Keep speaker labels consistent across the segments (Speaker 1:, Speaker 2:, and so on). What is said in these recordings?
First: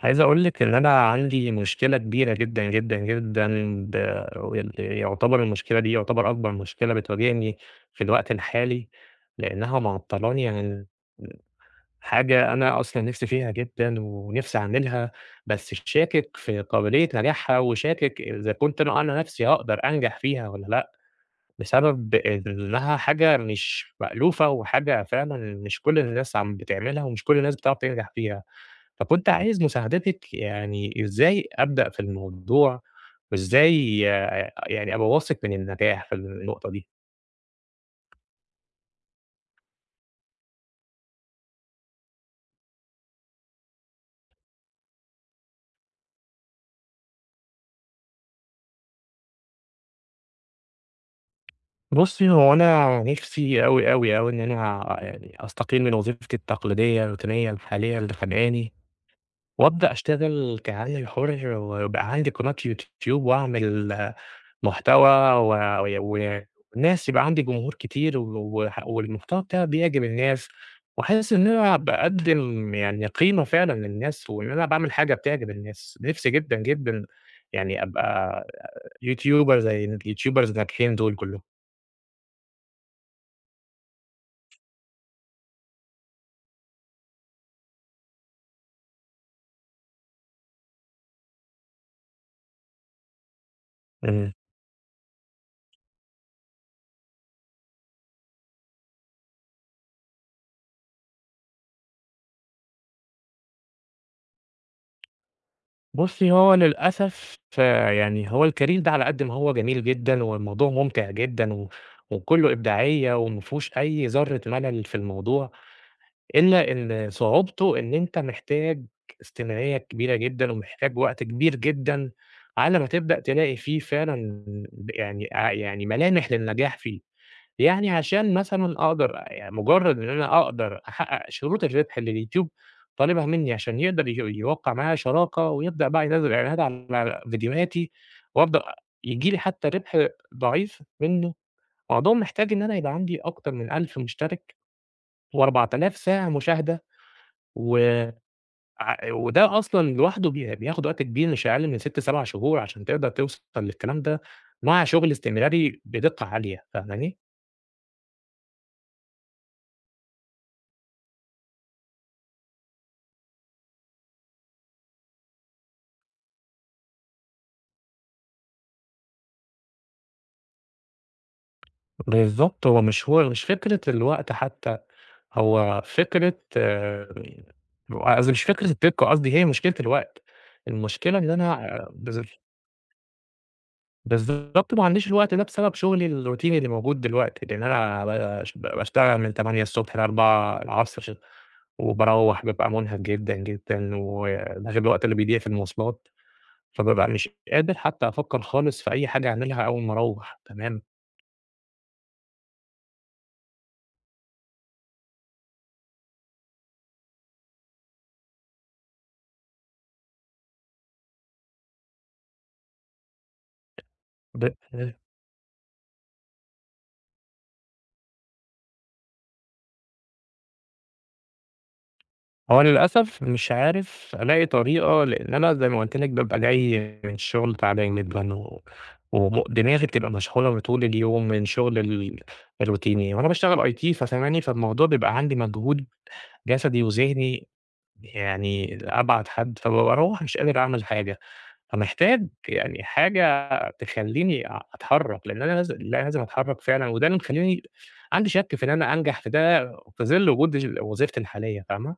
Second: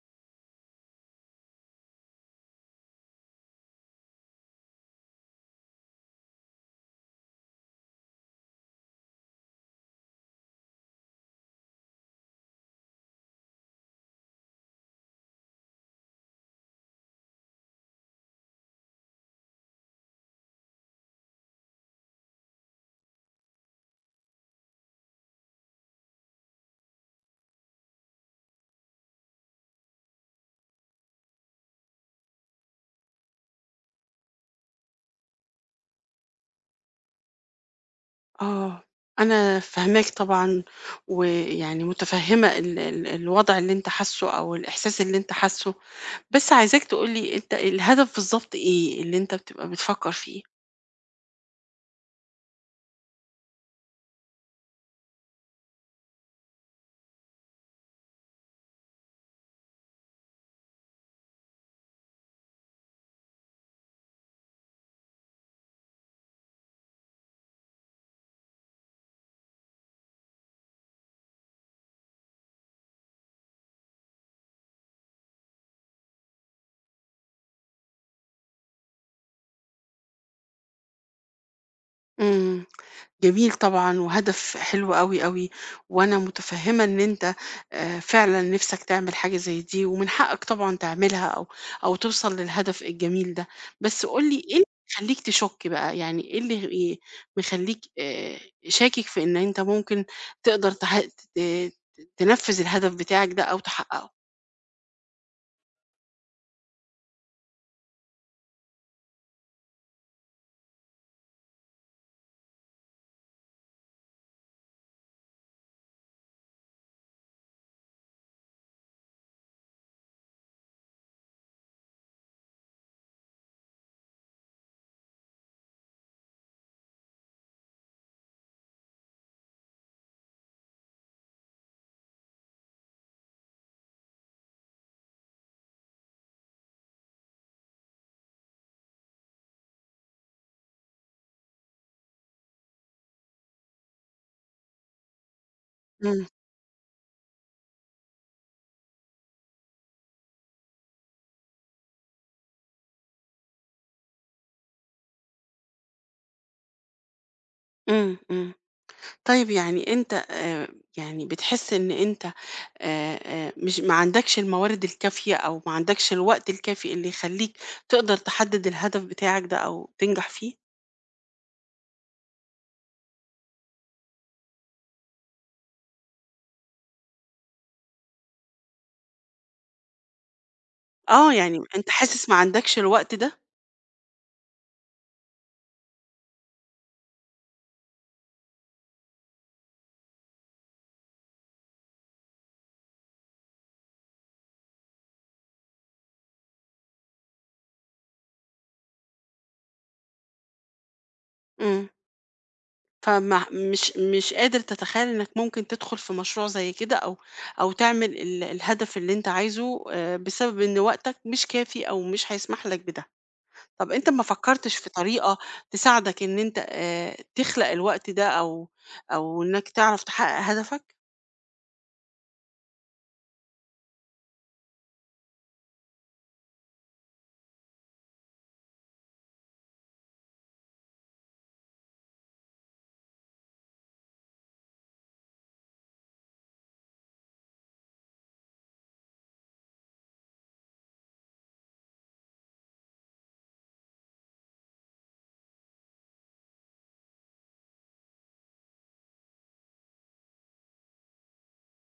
Speaker 1: عايز أقول لِك إن أنا عندي مشكلة كبيرة جدًا، جدًا، جدًا. ب ال يعتبر المشكلة دي يعتبر أكبر مشكلة بتواجهني في الوقت الحالي، لإنها معطّلاني عن حاجة أنا أصلًا نِفْسي فيها جدًا ونِفْسي أعملها، بس شاكك في قابلية نجاحها وشاكك إذا كنت أنا نَفْسي هاقدر أنجح فيها والّا لأ، بسبب إنها حاجة مش مألوفة وحاجة فعلًا مش كل الناس عم بتعملها ومش كل الناس بتعرف تنجح فيها. فكنت عايز مساعدتِك، يعني إزاي أبدأ في الموضوع، وإزاي يعني أبقى واثق من النجاح في النقطة دي؟
Speaker 2: آه، أنا فاهماك طبعًا، ويعني متفهمة ال الوضع اللي أنت حاسه أو الإحساس اللي أنت حاسه، بس عايزاك تقول لي أنت الهدف بالضبط إيه اللي أنت بتبقى بتفكر فيه؟
Speaker 1: بُصّي، هو أنا نِفسي أوي، أوي، أوي إن أنا يعني أستقيل من وظيفتي التقليدية الروتينية الحالية اللي خانقاني، وأبدأ أشتغل كعامل حُر ويبقى عندي قناة يوتيوب وأعمل محتوى، و و والناس يبقى عندي جمهور كتير، وح والمحتوى بتاعي بيعجب الناس، وحاسس إن أنا باقدّم يعني قيمة فعلًا للناس، وإن أنا باعمل حاجة بتعجب الناس. نفسي جدًا، جدًا يعني أبقى يوتيوبر زي اليوتيوبرز الناجحين دول كلّهم.
Speaker 2: إمم. جميل طبعًا وهدف حلو أوي، أوي، وأنا متفهّمة إن أنت فعلًا نِفْسك تعمل حاجة زي دي ومن حقّك طبعًا تعملها أو أو توصل للهدف الجميل ده. بس قُل
Speaker 1: إمم.
Speaker 2: لي إيه اللي يخلّيك تشُك بقى، يعني إيه اللي مخلّيك شاكك في إن أنت ممكن تقدر تح ت ت تنفّذ الهدف بتاعك ده أو تحقّقه؟
Speaker 1: بُصّي، هو للأسف يعني هو الcareer ده على قد ما هو جميل جدًا والموضوع ممتع جدًا، و وكُلّه إبداعية وما فيهوش أي ذرة ملل في الموضوع، إلا إن صعوبته إن أنت محتاج استمرارية كبيرة جدًا، ومحتاج وقت كبير جدًا على ما تبدأ تلاقي فيه فعلًا يعني ع يعني ملامح للنجاح فيه. يعني عشان مثلًا أقدر، يعني مجرّد إن أنا أقدر أحقق شروط الربح اللي اليوتيوب طالبها منّي عشان يقدر يوقّع معايا شراكة ويبدأ بقى ينزّل إعلانات على فيديوهاتي وأبدأ ييجي لي حتّى ربح ضعيف منّه، الموضوع محتاج إن أنا يبقى عندي أكتر من 1000 مشترك و4000
Speaker 2: إمم،
Speaker 1: ساعة مشاهدة، و ع وده أصلًا لوحده بياخُد وقت كبير مش أقل من 6، 7 شهور عشان تقدر توصل للكلام ده مع شغل استمراري بدقة عالية، فاهماني؟
Speaker 2: إمم، إمم. طيب يعني أنت يعني بتحس إن أنت مش ما عندكش الموارد الكافية أو ما عندكش الوقت الكافي اللي يخلّيك تقدر تحدد الهدف بتاعك ده أو تنجح فيه؟
Speaker 1: بالضبط، هو مش فكرة الوقت حتى، هو فكرة قصدي مش فكرة الدِّقّة، قصدي هي مشكلة الوقت، المشكلة إن
Speaker 2: آه،
Speaker 1: أنا
Speaker 2: يعني أنت حاسس ما عندكش الوقت ده؟
Speaker 1: بالضبط ما عنديش الوقت ده بسبب شغلي الروتيني اللي موجود دلوقتي، لإن أنا باشتغل من 8:00 ل16:00، وباروّح بابقى مُنهك جدًا، جدًا، وده غير الوقت اللي بيضيع في المواصلات، فبابقى مش قادر حتى أفكّر خالص في أي حاجة أعملها أول ما أروّح، تمام؟
Speaker 2: إمم. فما مش مش قادر تتخيل إنك ممكن تدخل في مشروع زي كده أو أو تعمل الهدف اللي أنت عايزه بسبب إن وقتك مش كافي أو مش هيسمح لك بده. طب أنت ما
Speaker 1: ب
Speaker 2: فكّرتش في طريقة تساعدك إن أنت تخلق الوقت ده أو أو إنّك تعرف تحقق هدفك؟
Speaker 1: هو للأسف مش عارف ألاقي طريقة، لإن أنا زي ما قُلت لِك بابقى جاي من الشغل تعبان جدًا، و دماغي بتبقى مشحونة طول اليوم من شغل الروتيني، وأنا باشتغل IT، ففاهماني؟ فالموضوع بيبقى عندي مجهود جسدي وذهني يعني لأبعد حد، فباروّح مش قادر أعمل حاجة، فمحتاج يعني حاجة تخلّيني أتحرّك، لإن أنا لازم أتحرّك فعلًا، وده اللي مخلّيني عندي شَك في إن أنا أنجح في ده في ظِل وجود وظيفتي الحالية، فاهمة؟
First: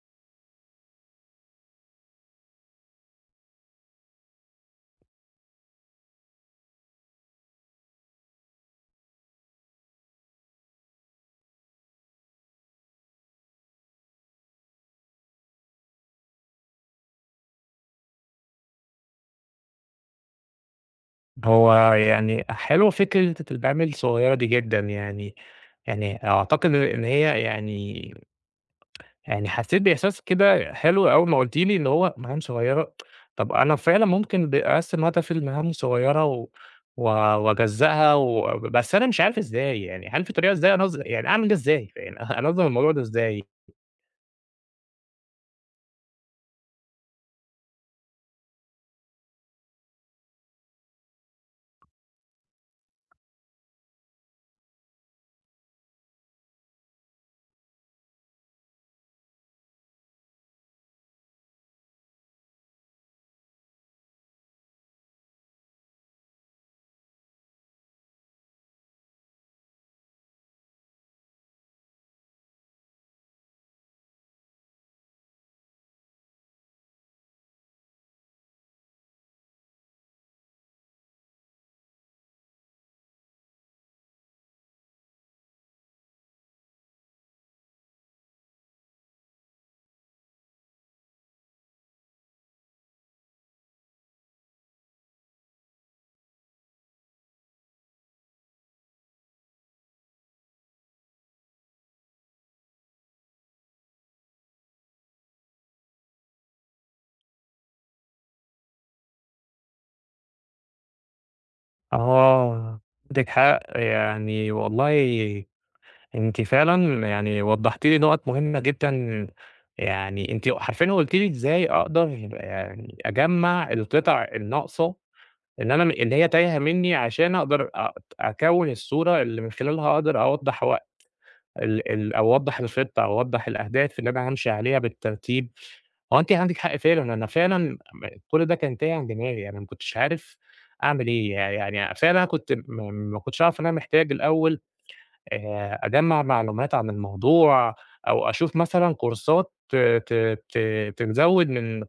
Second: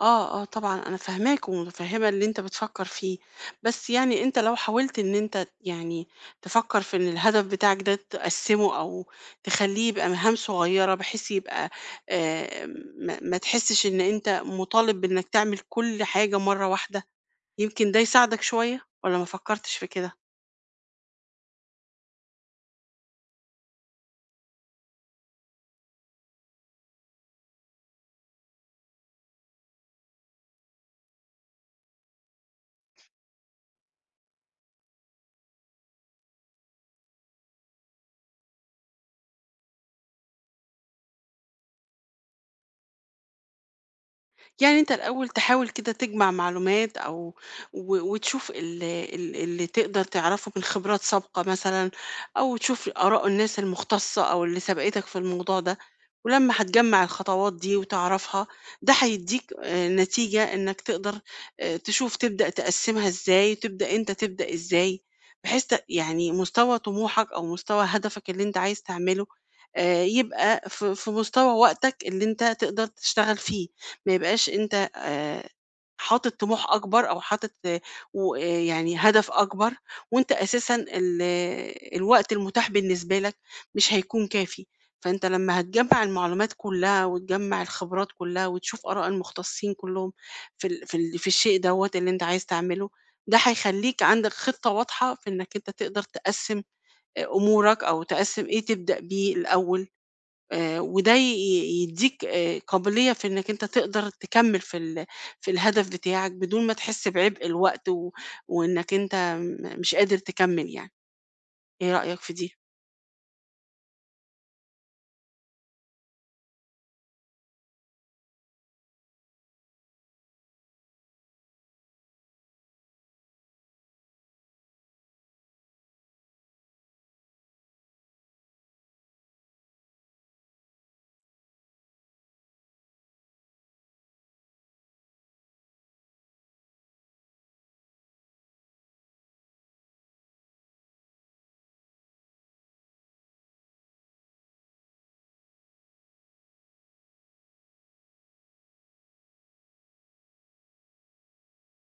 Speaker 2: آه، آه طبعًا أنا فاهماك ومتفهّمة اللي أنت بتفكّر فيه، بس يعني أنت لو حاولت إن أنت يعني تفكّر في إن الهدف بتاعك ده تقسّمه أو تخلّيه بأمهام صغيّرة بحيث يبقى آآ ما تحسّش إن أنت مُطالب بإنّك تعمل كل حاجة مرّة واحدة، يمكن ده يساعدك شوية والّا ما فكّرتش في كده؟
Speaker 1: هو يعني حلوة فكرة العمل الصغيرة دي جدًا يعني، يعني أعتقد إن هي، يعني يعني حسيت بإحساس كده حلو أول ما قُلتِ لي اللي هو مهام صغيرة، طب أنا فعلًا ممكن باقسّم هدفي لمهام صغيرة و و وأجزّأها و بس، أنا مش عارف إزاي يعني، هل في طريقة، إزاي يعني أعمل ده إزاي؟ يعني أنظّم الموضوع ده إزاي؟
Speaker 2: يعني أنت الأول تحاول كده تجمع معلومات أو وتشوف اللي تقدر تعرفه من خبرات سابقة مثلا، أو تشوف آراء الناس المختصة أو اللي سبقتك في الموضوع ده. ولما هتجمع الخطوات دي وتعرفها، ده هيديك آه، نتيجة إنك تقدر آه، تشوف تبدأ تقسمها إزاي، تبدأ أنت تبدأ إزاي بحيث يعني مستوى طموحك أو مستوى هدفك اللي أنت عايز تعمله، آه، يبقى في مستوى وقتك اللي أنت تقدر تشتغل فيه. ما يبقاش أنت حاطط طموح أكبر أو حاطط ويعني هدف أكبر وأنت أساسًا آه، الوقت المتاح بالنسبة لك مش هيكون كافي، فأنت لمّا هتجمّع المعلومات كلّها وتجمّع الخبرات كلّها وتشوف آراء المختصين كلّهم في الشيء دوّة اللي أنت عايز تعمله، ده هيخلّيك عندك خطة واضحة في إنّك أنت تقدر تقسّم أمورك أو تقسّم إيه تبدأ بيه الأول. وده ي ي يدّيك قابلية في إنّك أنت تقدر تكمّل في في الهدف بتاعك بدون ما تحس بعبء الوقت، و وإنّك أنت مش قادر تكمّل يعني، إيه رأيك في دي؟
Speaker 1: آه، عندِك حق يعني والله، أنتِ فعلًا يعني وضّحتِ لي نُقط مهمة جدًا، يعني أنتِ حرفيًا قُلتِ لي إزاي أقدر يعني أجمّع القطع الناقصة إن أنا اللي هي تايهة منّي، عشان أقدر أكوّن الصورة اللي من خلالها أقدر أوضّح هو ال ال او أوضّح الخطة، او أوضّح الأهداف اللي أنا هامشي عليها بالترتيب. هو أنتِ عندِك حق فعلًا، أنا فعلًا كل ده كان تايه عن دماغي، أنا ما كنتش عارف أعمل إيه، يعني فعلًا أنا كنت م ما كنتش أعرف إن أنا محتاج الأول أجمّع معلومات عن الموضوع، أو أشوف مثلًا كورسات تزوّد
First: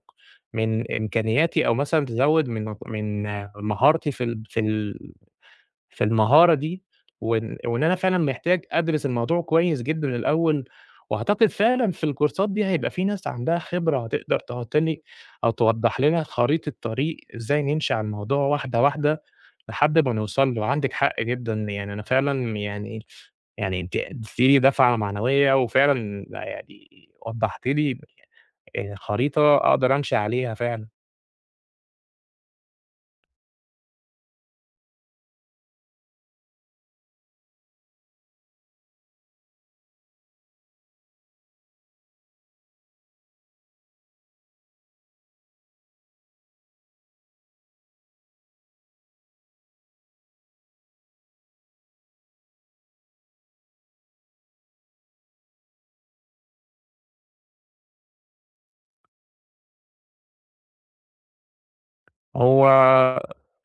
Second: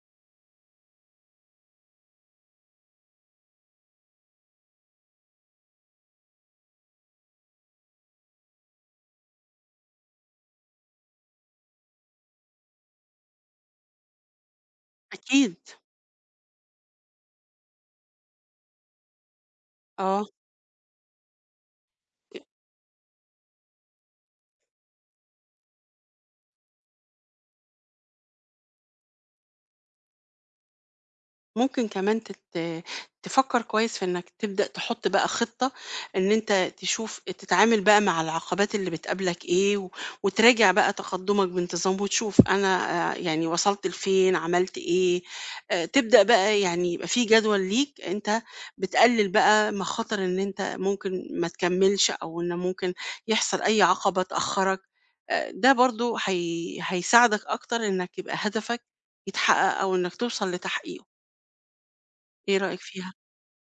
Speaker 1: من إمكانياتي، أو مثلًا تزوّد من مهارتي في المهارة دي، وإن أنا فعلًا محتاج أدرس الموضوع كويس جدًا الأول، وأعتقد فعلًا في الكورسات دي هيبقى في ناس عندها خبرة هتقدر تحط لي أو
Speaker 2: أكيد،
Speaker 1: توضح لنا خريطة طريق إزاي نمشي على الموضوع واحدة واحدة لحد ما
Speaker 2: آه.
Speaker 1: نوصل له. عندِك حق جدًا، يعني أنا فعلًا يعني، يعني أنتِ اديتيني دفعة معنوية، وفعلًا يعني وضحتِ لي خريطة أقدر أمشي عليها فعلًا.
Speaker 2: ممكن كمان تفكر كويس في انك تبدأ تحط بقى خطة ان انت تشوف تتعامل بقى مع العقبات اللي بتقابلك ايه، و... وتراجع بقى تقدمك بانتظام وتشوف انا آه، يعني وصلت لفين، عملت ايه. آه، تبدأ بقى يعني يبقى في جدول ليك انت بتقلل بقى مخاطر ان انت ممكن ما تكملش، او ان ممكن يحصل اي عقبة تأخرك. آه، ده برضو هيساعدك اكتر انك يبقى هدفك يتحقق او انك توصل لتحقيقه. إيه
Speaker 1: هو
Speaker 2: رأيك فيها؟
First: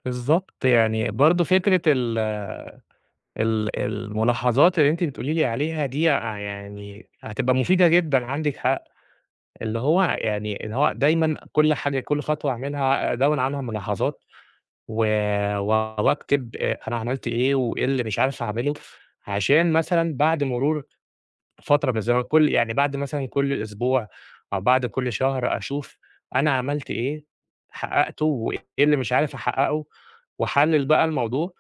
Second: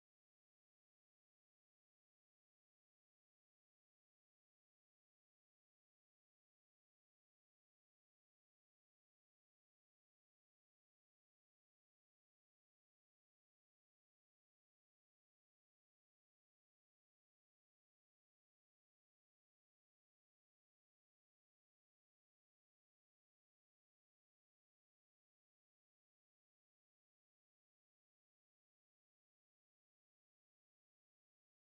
Speaker 1: بالضبط، يعني برضه فكرة ال ال الملاحظات اللي أنتِ بتقولي لي عليها دي يعني هتبقى مفيدة جدًا، عندِك حق، اللي هو يعني اللي هو دايمًا كل حاجة كل خطوة أعملها أدوِّن عنها ملاحظات، و و واكتب أنا عملت إيه، وإيه اللي مش عارف أعمله، عشان مثلًا بعد مرور فترة من الزمن، كل يعني بعد مثلًا كل أسبوع أو بعد كل شهر أشوف أنا عملت إيه، حققته وإيه اللي مش عارف أحققه، وأحلِّل بقى الموضوع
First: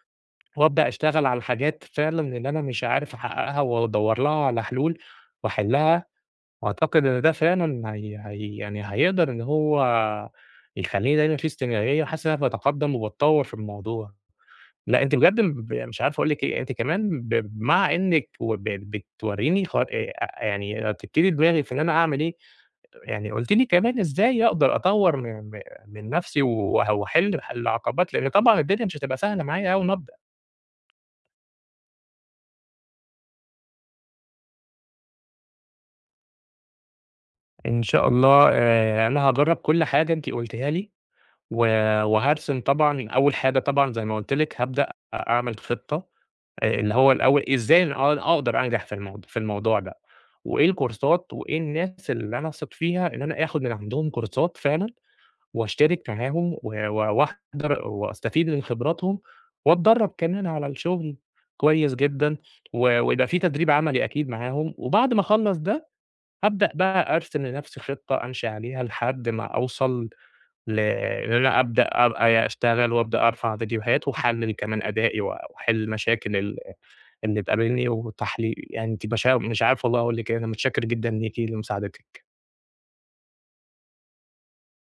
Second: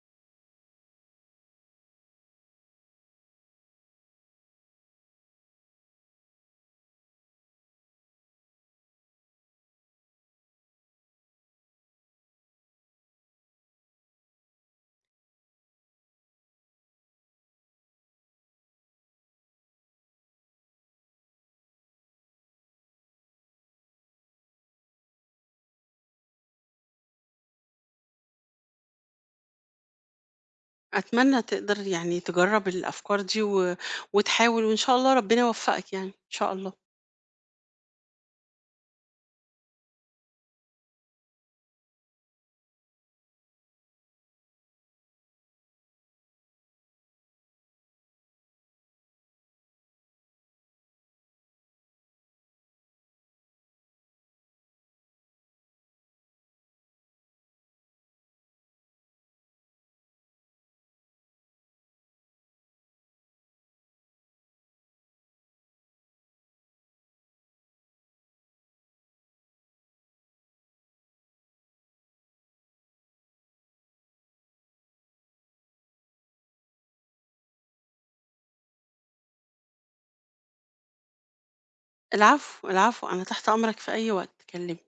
Speaker 1: وأبدأ أشتغل على الحاجات فعلًا اللي أنا مش عارف أحققها وأدوّر لها على حلول وأحلها، وأعتقد إن ده فعلًا هي هي يعني هيقدر إن هو يخلّيني دايمًا في استمرارية، وحاسس إن أنا باتقدّم وباتطوّر في الموضوع. لأ، أنتِ بجد مش عارف أقول لِك إيه، أنتِ كمان مع إنِّك بتورّيني خ يعني رتّبتِ لي دماغي في إن أنا أعمل إيه، يعني قُلتِ لي كمان إزاي أقدر أطوّر م م من نَفْسي وأحل العقبات، لإن طبعًا الدنيا مش هتبقى سهلة معايا أول ما أبدأ.
Speaker 2: أتمنى تقدر يعني تجرّب الأفكار دي و وتحاول، وإن شاء الله ربنا يوفقك يعني، إن شاء الله.
Speaker 1: إن شاء الله، أنا هاجرّب كل حاجة أنتِ قُلتيها لي، و وهارسم طبعًا أول حاجة، طبعًا زي ما قُلت لِك هابدأ أعمل خطة، اللي هو الأول إزاي أنا أقدر أنجح في الموضوع ده، وإيه الكورسات، وإيه الناس اللي أنا أثق فيها إن أنا آخُد من عندهم كورسات فعلًا وأشترك معاهم و و واحضر وأستفيد من خبراتهم، وأتدرّب كمان على الشغل كويس جدًا، ويبقى في تدريب عملي أكيد معاهم، وبعد ما أخلّص ده هابدأ بقى أرسم لنفسي خطة أمشي عليها لحد ما أوصل ل إن أنا أبدأ أبقى أشتغل، وأبدأ أرفع فيديوهات وأحلِّل كمان أدائي وأحِل المشاكل اللي بتقابلني وتحلي يعني. أنتِ، مش عارف والله أقول لِك إيه، أنا متشكر جدًا ليكِ لمساعدتِك.
Speaker 2: العفو، العفو، أنا تحت أمرك في أي وقت، كلمني.